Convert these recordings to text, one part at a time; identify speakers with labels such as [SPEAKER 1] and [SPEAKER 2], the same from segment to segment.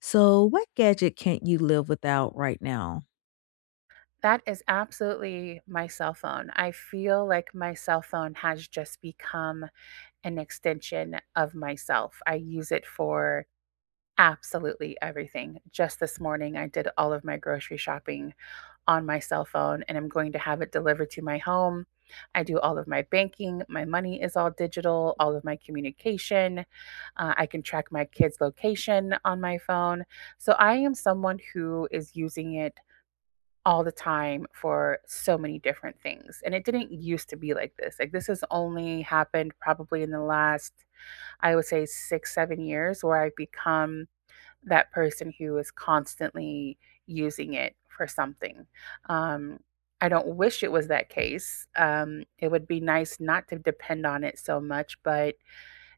[SPEAKER 1] So, what gadget can't you live without right now?
[SPEAKER 2] That is absolutely my cell phone. I feel like my cell phone has just become an extension of myself. I use it for absolutely everything. Just this morning, I did all of my grocery shopping on my cell phone and I'm going to have it delivered to my home. I do all of my banking. My money is all digital, all of my communication. I can track my kids' location on my phone. So I am someone who is using it all the time for so many different things. And it didn't used to be like this. Like, this has only happened probably in the last, I would say, six, seven years where I've become that person who is constantly using it for something. Um, I don't wish it was that case. It would be nice not to depend on it so much, but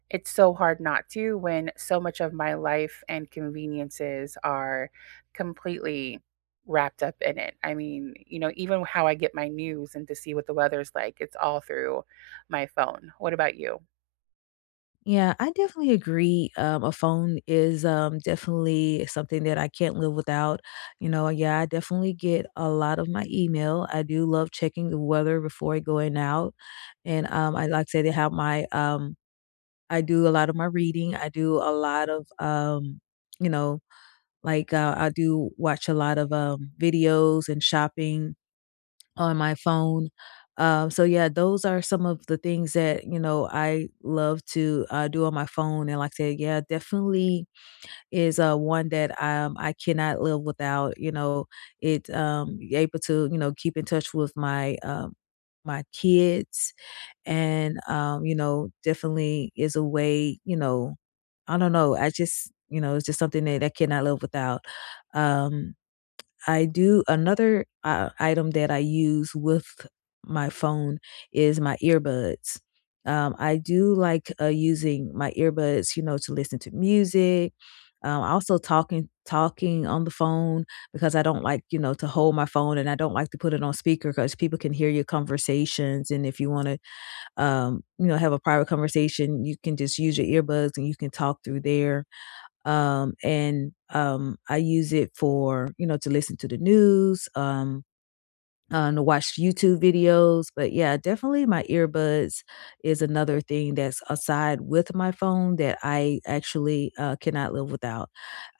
[SPEAKER 2] it's so hard not to when so much of my life and conveniences are completely wrapped up in it. I mean, you know, even how I get my news and to see what the weather's like, it's all through my phone. What about you?
[SPEAKER 1] Yeah, I definitely agree. A phone is definitely something that I can't live without. You know, yeah, I definitely get a lot of my email. I do love checking the weather before going out, and I like to say they have my. I do a lot of my reading. I do a lot of, you know, I do watch a lot of videos and shopping on my phone. So yeah, those are some of the things that, you know, I love to do on my phone. And like I said, yeah, definitely is one that I cannot live without, you know, it able to, you know, keep in touch with my, my kids and, you know, definitely is a way, you know, I don't know. I just, you know, it's just something that I cannot live without. Um, I do another, item that I use with my phone is my earbuds. I do like, using my earbuds, you know, to listen to music. Also talking on the phone because I don't like, you know, to hold my phone and I don't like to put it on speaker because people can hear your conversations. And if you want to, you know, have a private conversation, you can just use your earbuds and you can talk through there and I use it for you know to listen to the news, to watch YouTube videos. But yeah, definitely my earbuds is another thing that's aside with my phone that I actually cannot live without.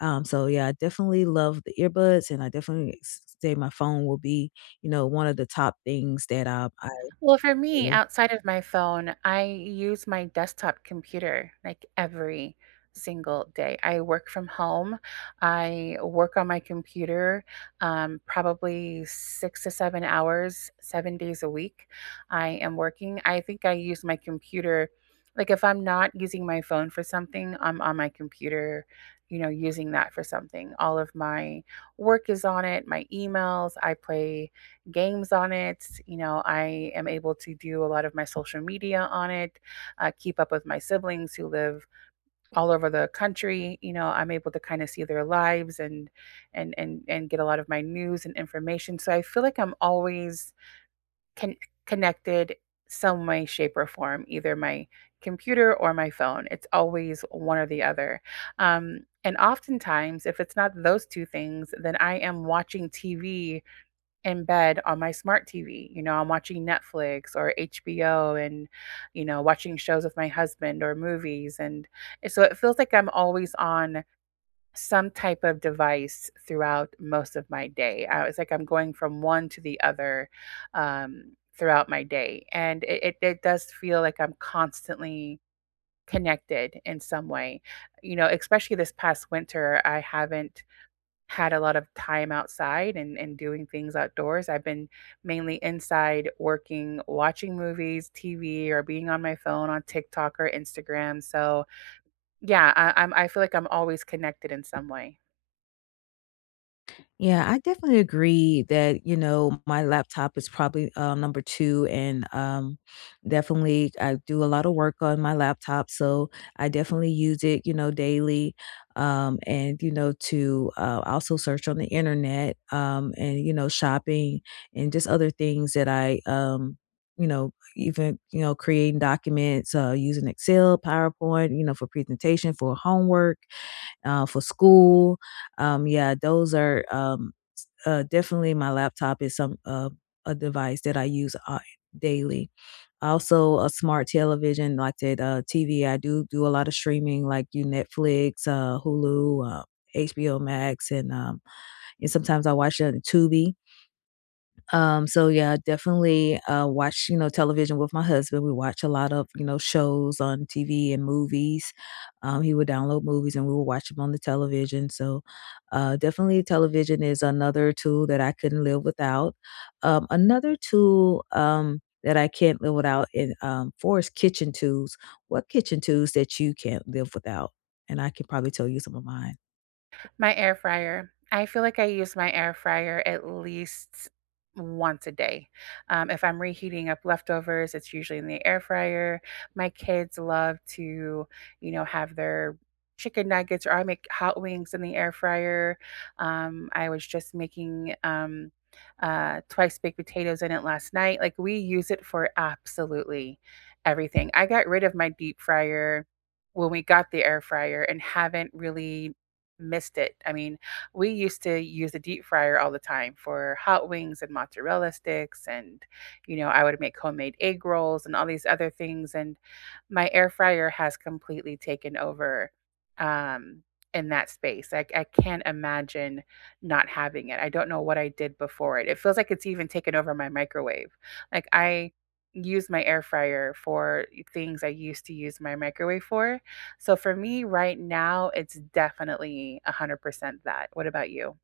[SPEAKER 1] So yeah, I definitely love the earbuds, and I definitely say my phone will be you know one of the top things that I
[SPEAKER 2] Well, for me,
[SPEAKER 1] really.
[SPEAKER 2] outside of my phone, I use my desktop computer like every single day. I work from home. I work on my computer probably six to seven hours, seven days a week. I am working. I think I use my computer, like if I'm not using my phone for something, I'm on my computer, you know, using that for something. All of my work is on it, my emails. I play games on it. You know, I am able to do a lot of my social media on it, keep up with my siblings who live all over the country. You know, I'm able to kind of see their lives and and get a lot of my news and information. So I feel like I'm always con- connected some way, shape, or form, either my computer or my phone. It's always one or the other. And oftentimes, if it's not those two things, then I am watching TV in bed on my smart TV. You know, I'm watching Netflix or HBO and, you know, watching shows with my husband or movies. And so it feels like I'm always on some type of device throughout most of my day. It's like I'm going from one to the other throughout my day. And it does feel like I'm constantly connected in some way. You know, especially this past winter, I haven't had a lot of time outside and doing things outdoors. I've been mainly inside working, watching movies, TV, or being on my phone on TikTok or Instagram. So yeah, I feel like I'm always connected in some way.
[SPEAKER 1] Yeah, I definitely agree that, you know, my laptop is probably number two. And definitely, I do a lot of work on my laptop. So I definitely use it, you know, daily. And, you know, to also search on the internet and, you know, shopping and just other things that I, you know, even, you know, creating documents using Excel, PowerPoint, you know, for presentation, for homework, for school. Yeah, those are definitely my laptop is some a device that I use daily. Also, a smart television like that TV. I do do a lot of streaming, like you Netflix, Hulu, HBO Max, and sometimes I watch it on Tubi. So yeah, definitely watch, you know, television with my husband. We watch a lot of, you know, shows on TV and movies. He would download movies and we would watch them on the television. So definitely television is another tool that I couldn't live without. Another tool that I can't live without in for is kitchen tools. What kitchen tools that you can't live without? And I can probably tell you some of mine.
[SPEAKER 2] My air fryer. I feel like I use my air fryer at least once a day. If I'm reheating up leftovers, it's usually in the air fryer. My kids love to, you know, have their chicken nuggets or I make hot wings in the air fryer. I was just making twice baked potatoes in it last night. Like we use it for absolutely everything. I got rid of my deep fryer when we got the air fryer and haven't really missed it. I mean, we used to use the deep fryer all the time for hot wings and mozzarella sticks and you know, I would make homemade egg rolls and all these other things and my air fryer has completely taken over um in that space. I can't imagine not having it. I don't know what I did before it. It feels like it's even taken over my microwave. Like I use my air fryer for things I used to use my microwave for, so for me right now, it's definitely 100% that. What about you?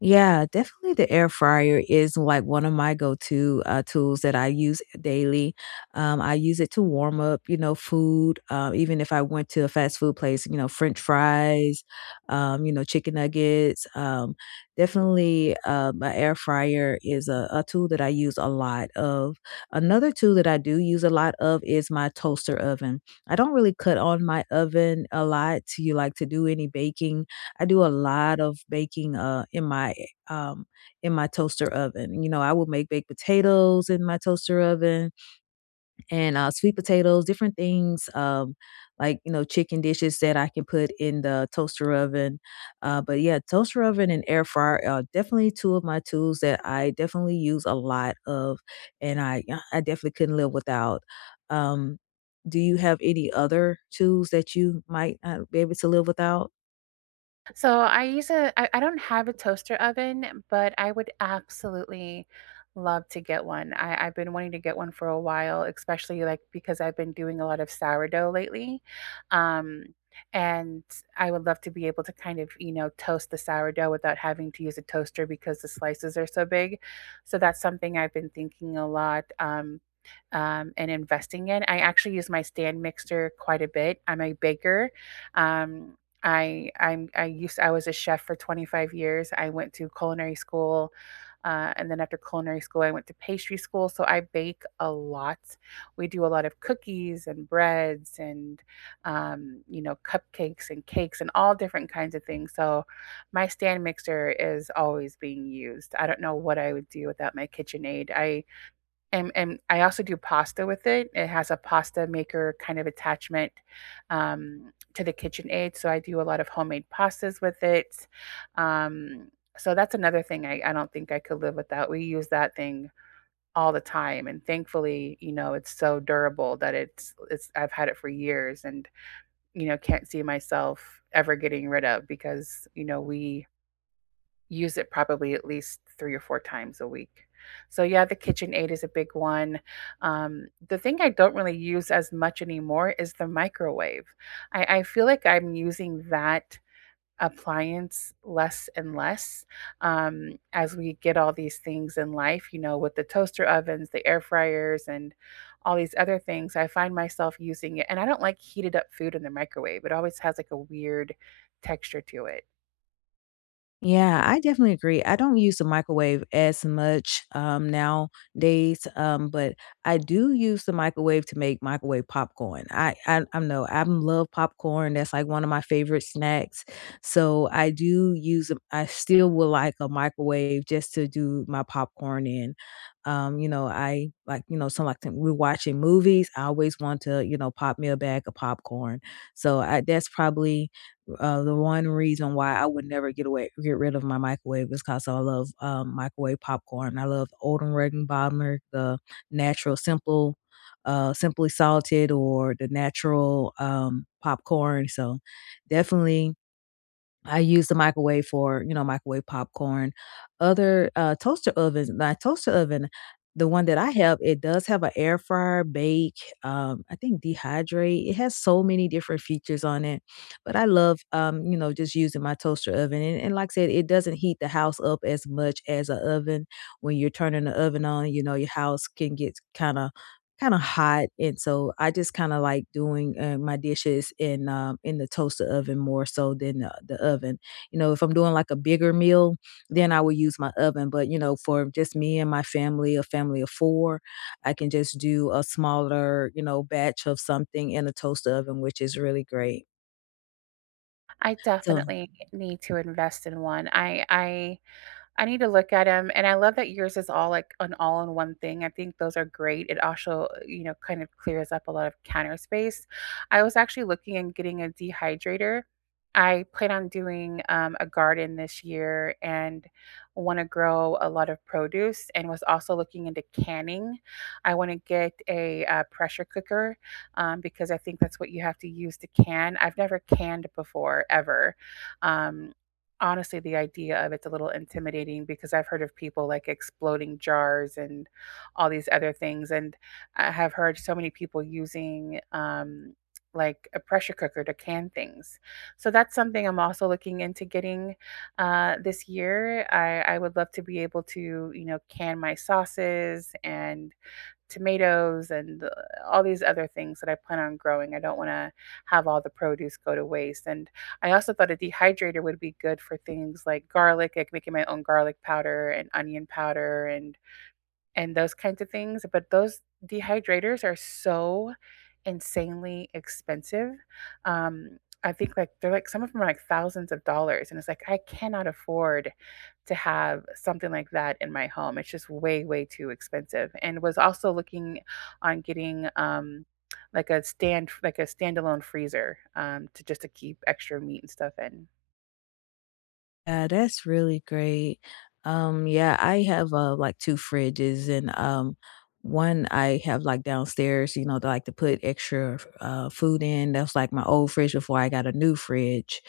[SPEAKER 1] Yeah, definitely the air fryer is like one of my go-to tools that I use daily. I use it to warm up, you know, food. Even if I went to a fast food place, you know, French fries, you know, chicken nuggets. My air fryer is a tool that I use a lot of. Another tool that I do use a lot of is my toaster oven. I don't really cut on my oven a lot to like to do any baking. I do a lot of baking um in my toaster oven. You know, I will make baked potatoes in my toaster oven and sweet potatoes, different things like you know chicken dishes that I can put in the toaster oven. But yeah, toaster oven and air fryer are definitely two of my tools that I definitely use a lot of and I yeah, I definitely couldn't live without. Um do you have any other tools that you might not be able to live without?
[SPEAKER 2] So I don't have a toaster oven, but I would absolutely love to get one. I've been wanting to get one for a while, especially like because I've been doing a lot of sourdough lately. Um and I would love to be able to kind of, you know, toast the sourdough without having to use a toaster because the slices are so big. So that's something I've been thinking a lot. And investing in. I actually use my stand mixer quite a bit. I'm a baker, um, I I'm I used I was a chef for 25 years. I went to culinary school, and then after culinary school, I went to pastry school. So I bake a lot. We do a lot of cookies and breads and you know, cupcakes and cakes and all different kinds of things. So my stand mixer is always being used. I don't know what I would do without my KitchenAid. I And I also do pasta with it. It has a pasta maker kind of attachment to the KitchenAid, so I do a lot of homemade pastas with it. Um, so that's another thing I don't think I could live without. We use that thing all the time, and thankfully, you know, it's so durable that it's I've had it for years, and you know, can't see myself ever getting rid of because you know we use it probably at least 3 or 4 times a week. So, yeah, the KitchenAid is a big one. The thing I don't really use as much anymore is the microwave. I feel like I'm using that appliance less and less, as we get all these things in life, you know, with the toaster ovens, the air fryers, and all these other things, I find myself using it and I don't like heated up food in the microwave. It always has, like, a weird texture to it.
[SPEAKER 1] Yeah, I definitely agree. I don't use the microwave as much nowadays, but I do use the microwave to make microwave popcorn. I know I love popcorn. That's like one of my favorite snacks. So I do use. I still would like a microwave just to do my popcorn in. You know, I like you know, some like we're watching movies. I always want to you know pop me a bag of popcorn. So I, that's probably the one reason why I would never get rid of my microwave is because I love microwave popcorn. I love Olden Regenbaumer, the natural simple, simply salted, or the natural popcorn. So definitely I use the microwave for, you know, microwave popcorn. Other, toaster ovens my toaster oven, the one that I have, it does have a air fryer, bake, I think dehydrate. It has so many different features on it, but I love, you know, just using my toaster oven, and like I said, it doesn't heat the house up as much as an oven. When you're turning the oven on, you know, your house can get kinda hot, and so I just kinda like doing, my dishes in the toaster oven more so than the oven. You know, if I'm doing, like, a bigger meal, then I would use my oven, but, you know, for just me and my family, a family of 4, I can just do a smaller, you know, batch of something in a toaster oven, which is really great.
[SPEAKER 2] I
[SPEAKER 1] So
[SPEAKER 2] definitely need to invest in one. I need to look at them. And I love that yours is all like an all in one thing. I think those are great. It also, you know, kind of clears up a lot of counter space. I was actually looking and getting a dehydrator. I plan on doing a garden this year and want to grow a lot of produce and was also looking into canning. I want to get a pressure cooker because I think that's what you have to use to can. I've never canned before, ever. Um, Honestly, the idea of it's a little intimidating because I've heard of people like exploding jars and all these other things. And I have heard so many people using like a pressure cooker to can things. So that's something I'm also looking into getting this year. I would love to be able to, you know, can my sauces and tomatoes and all these other things that I plan on growing. I don't want to have all the produce go to waste. And I also thought a dehydrator would be good for things like garlic, like making my own garlic powder and onion powder and those kinds of things. But those dehydrators are so insanely expensive. Um, I think like they're like some of them are like thousands of dollars, and it's like I cannot afford to have something like that in my home. It's just way too expensive. And was also looking on getting like a standalone freezer to just to keep extra meat and stuff in.
[SPEAKER 1] yeah, that's really great. Yeah, I have like two fridges and one I have like downstairs, you know, to like to put extra food in. That's like my old fridge before I got a new fridge.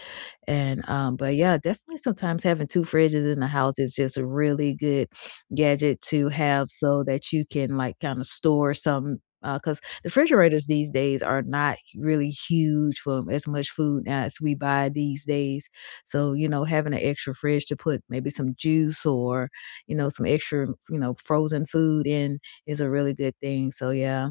[SPEAKER 1] And but yeah, definitely sometimes having two fridges in the house is just a really good gadget to have so that you can like kind of store some because the refrigerators these days are not really huge for as much food as we buy these days. So, you know, having an extra fridge to put maybe some juice or, you know, some extra, you know, frozen food in is a really good thing. So, yeah.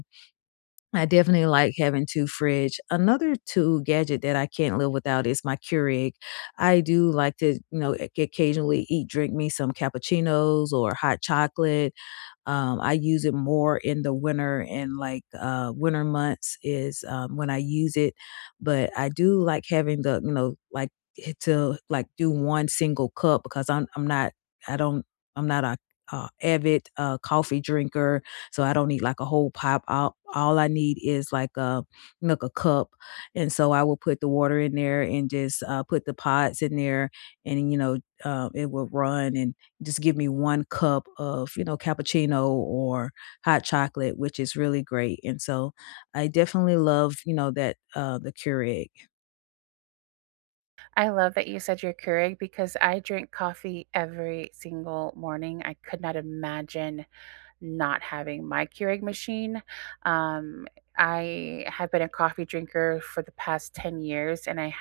[SPEAKER 1] I definitely like having 2 fridge. Another 2 gadget that I can't live without is my Keurig. I do like to, you know, occasionally eat drink me some cappuccinos or hot chocolate. I use it more in the winter and like winter months is when I use it. But I do like having the, you know, like hit to like do one single cup because I'm not I don't I'm not a avid coffee drinker, so I don't need like a whole pop. All I need is like a cup, and so I will put the water in there and just put the pods in there, and you know it will run. And just give me 1 cup of, you know, cappuccino or hot chocolate, which is really great, and so I definitely love, you know, that, the Keurig.
[SPEAKER 2] I love that you said your Keurig because I drink coffee every single morning. I could not imagine not having my Keurig machine. Um, I have been a coffee drinker for the past 10 years and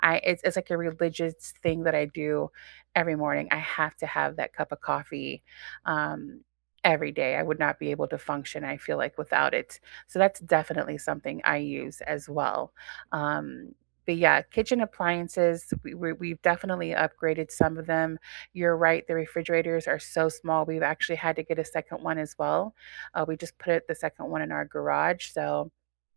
[SPEAKER 2] I it's like a religious thing that I do every morning. I have to have that cup of coffee um every day. I would not be able to function, I feel like, without it. So that's definitely something I use as well. Um but yeah, kitchen appliances, we've definitely upgraded some of them. You're right, the refrigerators are so small. We've actually had to get a second one as well. We just put the second one in our garage. So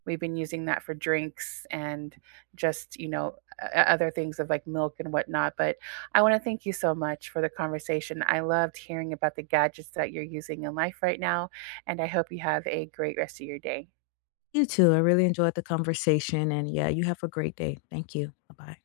[SPEAKER 2] we've been using that for drinks and just, you know, other things of like milk and whatnot. But I want to thank you so much for the conversation. I loved hearing about the gadgets that you're using in life right now. And I hope you have a great rest of your day.
[SPEAKER 1] You too, I really enjoyed the conversation, and yeah, you have a great day. Thank you. Bye-bye.